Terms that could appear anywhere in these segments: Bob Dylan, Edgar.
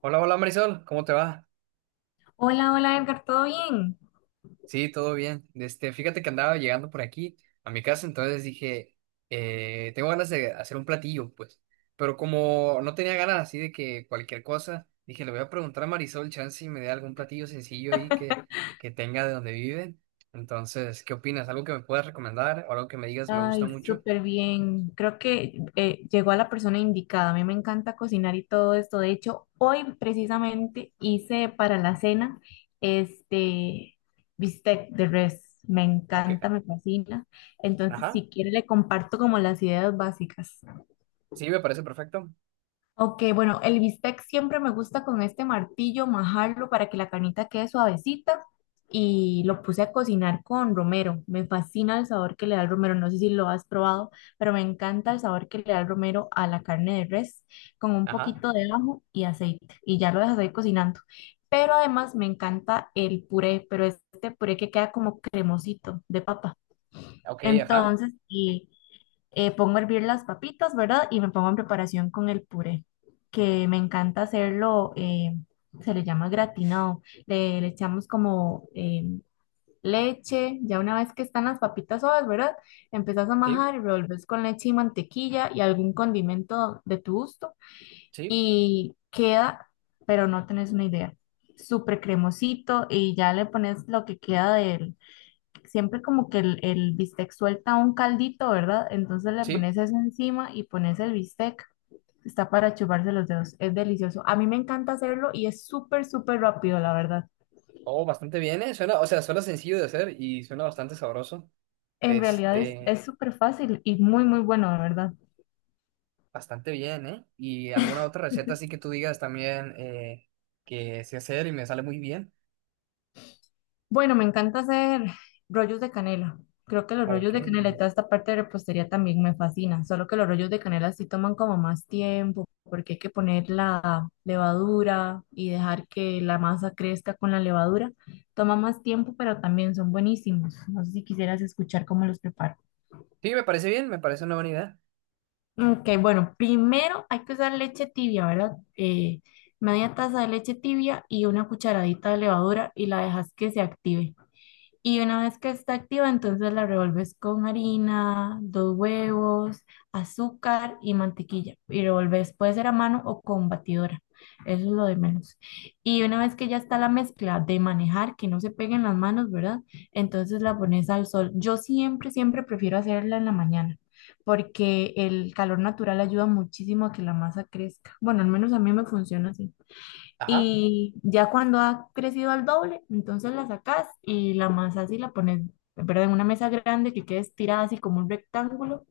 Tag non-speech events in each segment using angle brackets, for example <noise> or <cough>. Hola, hola Marisol, ¿cómo te va? Hola, hola Edgar, ¿todo bien? Sí, todo bien. Fíjate que andaba llegando por aquí a mi casa, entonces dije, tengo ganas de hacer un platillo, pues. Pero como no tenía ganas así de que cualquier cosa, dije, le voy a preguntar a Marisol, chance si me dé algún platillo sencillo ahí que tenga de donde viven. Entonces, ¿qué opinas? ¿Algo que me puedas recomendar o algo que me digas me Ay, gusta mucho? súper bien. Creo que llegó a la persona indicada. A mí me encanta cocinar y todo esto. De hecho, hoy precisamente hice para la cena este bistec de res. Me Ok, encanta, me fascina. Entonces, ajá, si quiere, le comparto como las ideas básicas. sí, me parece perfecto. Ok, bueno, el bistec siempre me gusta con este martillo majarlo para que la carnita quede suavecita y lo puse a cocinar con romero. Me fascina el sabor que le da el romero, no sé si lo has probado, pero me encanta el sabor que le da el romero a la carne de res con un Ajá, poquito de ajo y aceite y ya lo dejas ahí cocinando. Pero además me encanta el puré, pero este puré que queda como cremosito de papa. ok, ajá, Entonces, y pongo a hervir las papitas, ¿verdad? Y me pongo en preparación con el puré, que me encanta hacerlo, se le llama gratinado. Le echamos como leche, ya una vez que están las papitas suaves, ¿verdad? Empezás a sí, majar y revolves con leche y mantequilla y algún condimento de tu gusto sí, y queda, pero no tenés una idea. Súper cremosito y ya le pones lo que queda del siempre como que el bistec suelta un caldito, ¿verdad? Entonces le sí. pones eso encima y pones el bistec. Está para chuparse los dedos. Es delicioso. A mí me encanta hacerlo y es súper, súper rápido, la verdad. Oh, bastante bien, ¿eh? Suena, o sea, suena sencillo de hacer y suena bastante sabroso. En realidad Este, es súper fácil y muy, muy bueno, la verdad. Bastante bien, ¿eh? ¿Y alguna otra receta así que tú digas también que sé hacer y me sale muy bien? Bueno, me encanta hacer rollos de canela. Creo que los Ok. rollos de canela y Sí, toda esta parte de repostería también me fascina, solo que los rollos de canela sí toman como más tiempo, porque hay que poner la levadura y dejar que la masa crezca con la levadura. Toma más tiempo, pero también son buenísimos. No sé si quisieras escuchar cómo los preparo. me parece bien, me parece una buena idea. Ok, bueno, primero hay que usar leche tibia, ¿verdad? Media taza de leche tibia y una cucharadita de levadura y la dejas que se active. Y una vez que está activa, entonces la revuelves con harina, dos huevos, azúcar y mantequilla. Y revuelves, puede ser a mano o con batidora. Eso es lo de menos. Y una vez que ya está la mezcla de manejar, que no se peguen las manos, ¿verdad? Entonces la pones al sol. Yo siempre, siempre prefiero hacerla en la mañana, porque el calor natural ayuda muchísimo a que la masa crezca. Bueno, al menos a mí me funciona así. Ajá, Y ya cuando ha crecido al doble, entonces la sacas y la amasas y la pones, pero en una mesa grande que quede estirada así como un rectángulo.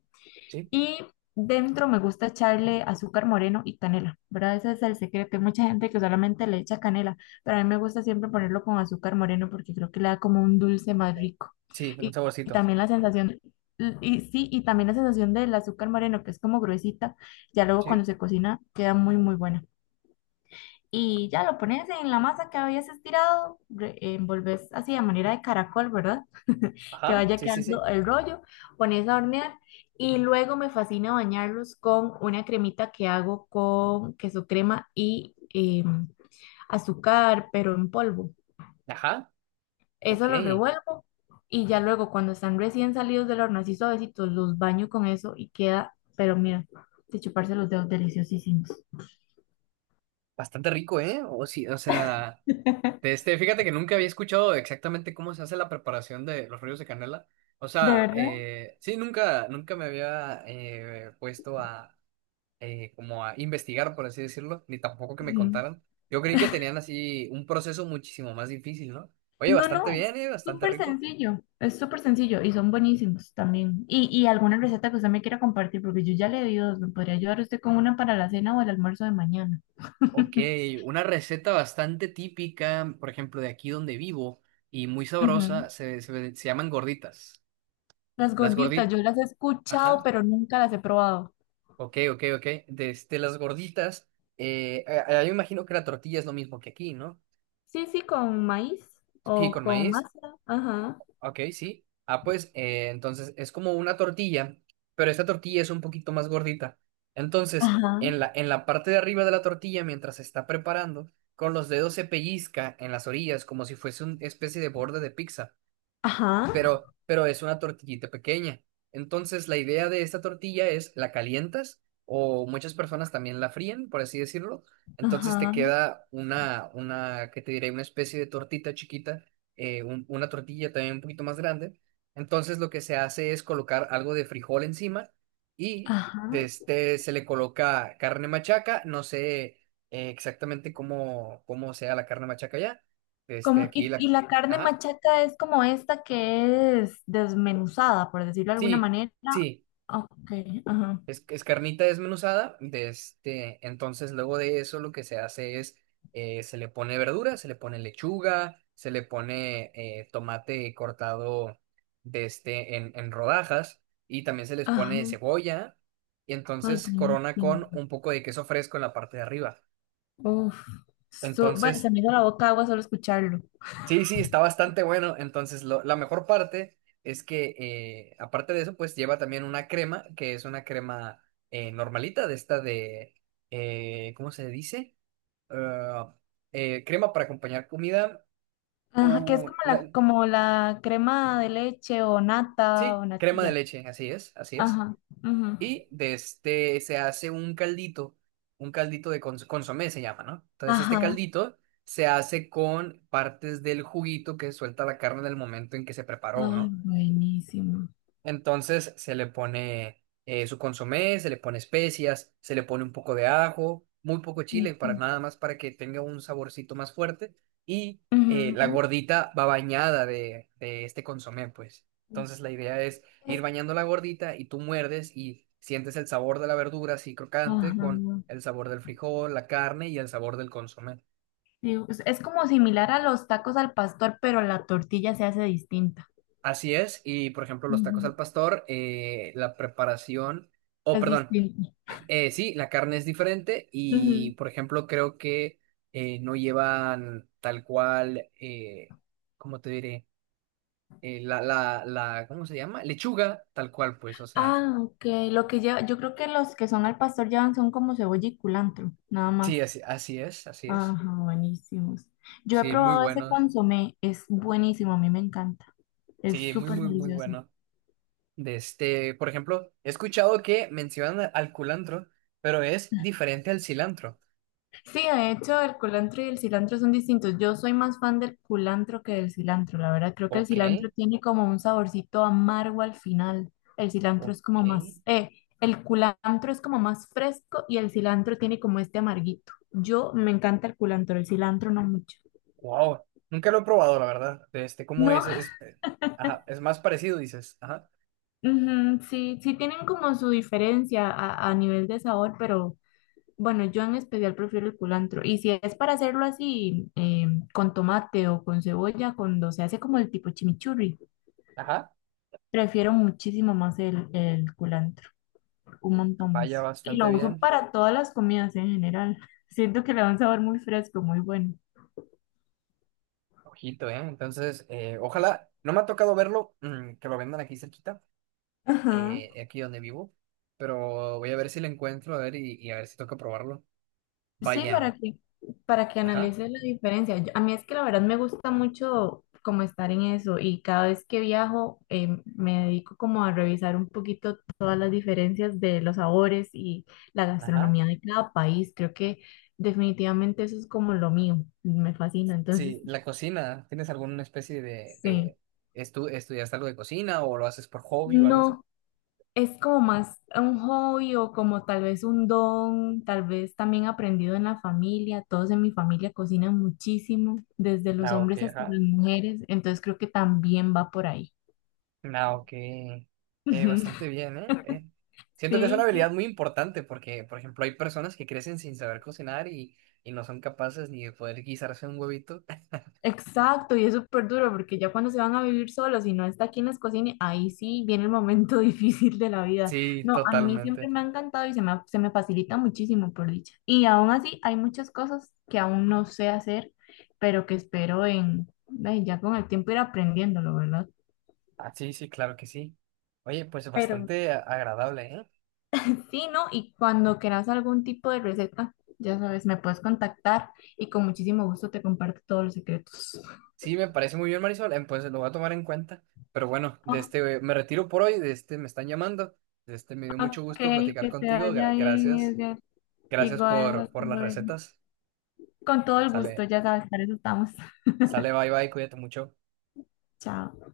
sí. Y dentro me gusta echarle azúcar moreno y canela, ¿verdad? Ese es el secreto. Hay mucha gente que solamente le echa canela, pero a mí me gusta siempre ponerlo con azúcar moreno porque creo que le da como un dulce más rico. Sí, un Y, y saborcito. también la sensación, y sí, y también la sensación del azúcar moreno, que es como gruesita, ya luego cuando Sí. se cocina queda muy, muy buena y ya lo pones en la masa que habías estirado, envolves así de manera de caracol, ¿verdad? <laughs> Que Ajá, vaya sí, sí, quedando sí. el rollo, pones a hornear y luego me fascina bañarlos con una cremita que hago con queso crema y azúcar, pero en polvo. Ajá, ok. Eso lo revuelvo y ya luego cuando están recién salidos del horno, así suavecitos, los baño con eso y queda, pero mira, de chuparse los dedos deliciosísimos. Bastante rico, ¿eh? O sí, o sea. De <laughs> este, fíjate que nunca había escuchado exactamente cómo se hace la preparación de los rollos de canela. O ¿De sea, verdad? Sí, nunca me había puesto a como a investigar, por así decirlo, ni tampoco que me Ujú. contaran. Yo creí que tenían así un proceso muchísimo más difícil, ¿no? Oye, No, bastante no, bien, bastante rico. Es súper sencillo y son buenísimos también. Y alguna receta que usted me quiera compartir, porque yo ya le di dos, me podría ayudar usted con una para la cena o el almuerzo de mañana. Ok, <laughs> una receta bastante típica, por ejemplo, de aquí donde vivo y muy Ujú. sabrosa, se llaman gorditas. Las Las gorditas, gorditas, yo las he escuchado, ajá. pero nunca las he probado. Ok, ok, ok. Desde las gorditas, yo imagino que la tortilla es lo mismo que aquí, ¿no? Sí, sí, con maíz Aquí o con con maíz, masa. Ajá, ok, sí. Ah, pues, entonces es como una tortilla, pero esta tortilla es un poquito más gordita. Entonces, ajá, en la parte de arriba de la tortilla, mientras se está preparando, con los dedos se pellizca en las orillas como si fuese una especie de borde de pizza. ajá, Pero es una tortillita pequeña. Entonces, la idea de esta tortilla es la calientas o muchas personas también la fríen, por así decirlo. Entonces te ajá, queda una, ¿qué te diré? Una especie de tortita chiquita, una tortilla también un poquito más grande. Entonces lo que se hace es colocar algo de frijol encima y de ajá. este, se le coloca carne machaca. No sé exactamente cómo sea la carne machaca ya. Este, aquí Y la... la carne Ajá. machaca es como esta que es desmenuzada, por decirlo de alguna Sí, manera. sí. Ok, ajá. Es carnita desmenuzada, de este, entonces luego de eso lo que se hace es, se le pone verdura, se le pone lechuga, se le pone tomate cortado de este, en rodajas y también se les pone Ajá. cebolla y Ay, entonces corona buenísimo. con un poco de queso fresco en la parte de arriba. Uf. Bueno, se Entonces me hizo la boca agua solo escucharlo. sí, sí, está bastante bueno. Entonces, la mejor parte es que, aparte de eso, pues lleva también una crema, que es una crema normalita, de esta de, ¿cómo se dice? Ah, crema para acompañar comida. Ajá, que es u- la- como la crema de leche o nata sí, o crema de natilla. leche, así es, así es. Ajá. Ujú. Y de este se hace un caldito de consomé se llama, ¿no? Entonces, este Ajá. caldito se hace con partes del juguito que suelta la carne en el momento en que se preparó, Ay, ¿no? buenísimo. Entonces se le pone su consomé, se le pone especias, se le pone un poco de ajo, muy poco chile, para Ujú. nada más para que tenga un saborcito más fuerte. Y la Ujú. gordita va bañada de este consomé, pues. Entonces la idea es ir Es- bañando la gordita y tú muerdes y sientes el sabor de la verdura así crocante Ajá. con el sabor del frijol, la carne y el sabor del consomé. Sí, es como similar a los tacos al pastor, pero la tortilla se hace distinta. Así es, y por ejemplo, los tacos Ujú. al pastor, la preparación, o Es perdón, distinta. Sí, la carne es diferente y Ujú. por ejemplo, creo que no llevan tal cual, ¿cómo te diré? La, ¿cómo se llama? Lechuga, tal cual, pues, o sea, Ah, ok. Lo que lleva, yo creo que los que son al pastor llevan son como cebolla y culantro, nada más. sí, así, así es, así es. Ajá, buenísimos. Yo he Sí, muy probado ese buenos, consomé, es buenísimo, a mí me encanta. Es sí, muy, súper muy, muy delicioso. bueno. De este, por ejemplo, he escuchado que mencionan al culantro, pero es diferente al cilantro. Sí, de hecho, el culantro y el cilantro son distintos. Yo soy más fan del culantro que del cilantro, la verdad. Creo que el Ok. cilantro tiene como un saborcito amargo al final. El cilantro Ok. es como más, el culantro es como más fresco y el cilantro tiene como este amarguito. Yo me encanta el culantro, el cilantro no mucho. Wow. Nunca lo he probado, la verdad. De este, ¿cómo es? No, Es, ajá, es más parecido, dices. Ajá. ujú, sí, sí tienen como su diferencia a nivel de sabor, pero bueno, yo en especial prefiero el culantro. Y si es para hacerlo así, con tomate o con cebolla, cuando se hace como el tipo chimichurri, Ajá. prefiero muchísimo más el culantro, un montón más. Vaya Y bastante lo uso bien. para todas las comidas en general. Siento que le da un sabor muy fresco, muy bueno. Ojito, ¿eh? Entonces, ojalá. No me ha tocado verlo, que lo vendan aquí cerquita, Ajá. Aquí donde vivo. Pero voy a ver si lo encuentro, a ver, y a ver si toca probarlo. Sí, Vaya. Para que Ajá. analices la diferencia. A mí es que la verdad me gusta mucho como estar en eso y cada vez que viajo me dedico como a revisar un poquito todas las diferencias de los sabores y la Ajá. gastronomía de cada país. Creo que definitivamente eso es como lo mío, me fascina. Entonces, Sí, la cocina. ¿Tienes alguna especie sí. de estudiaste algo de cocina o lo haces por hobby o algo así? No, es como más un hobby o como tal vez un don, tal vez también aprendido en la familia. Todos en mi familia cocinan muchísimo, desde los Ah, ok, hombres hasta ajá. las mujeres, entonces creo que también va por ahí. Ah, ok. Bastante <laughs> bien, ¿eh? Siento que es una Sí, habilidad sí. muy importante porque, por ejemplo, hay personas que crecen sin saber cocinar y no son capaces ni de poder guisarse un huevito. <laughs> Exacto, y es súper duro porque ya cuando se van a vivir solos y no está aquí en les cocine, ahí sí viene el momento <laughs> difícil de la vida. Sí, No, a mí siempre totalmente. me ha encantado y se me facilita muchísimo por dicha. Y aún así hay muchas cosas que aún no sé hacer, pero que ay, ya con el tiempo ir aprendiéndolo, ¿verdad? Ah, sí, sí, claro que sí. Oye, pues Pero bastante agradable, ¿eh? sí, ¿no? Y cuando quieras algún tipo de receta, ya sabes, me puedes contactar y con muchísimo gusto te comparto todos los secretos. Sí, me parece muy bien, Marisol. Pues lo voy a tomar en cuenta. Pero bueno, de Oh, este me retiro por hoy, de este me están llamando. De este me dio mucho ok, gusto platicar que te contigo. vaya bien, Gracias. Edgar. Gracias Igual, hasta por las luego. recetas. Con todo el gusto, Sale, ya sabes, para eso estamos. <laughs> sale, bye bye, cuídate mucho. Chao.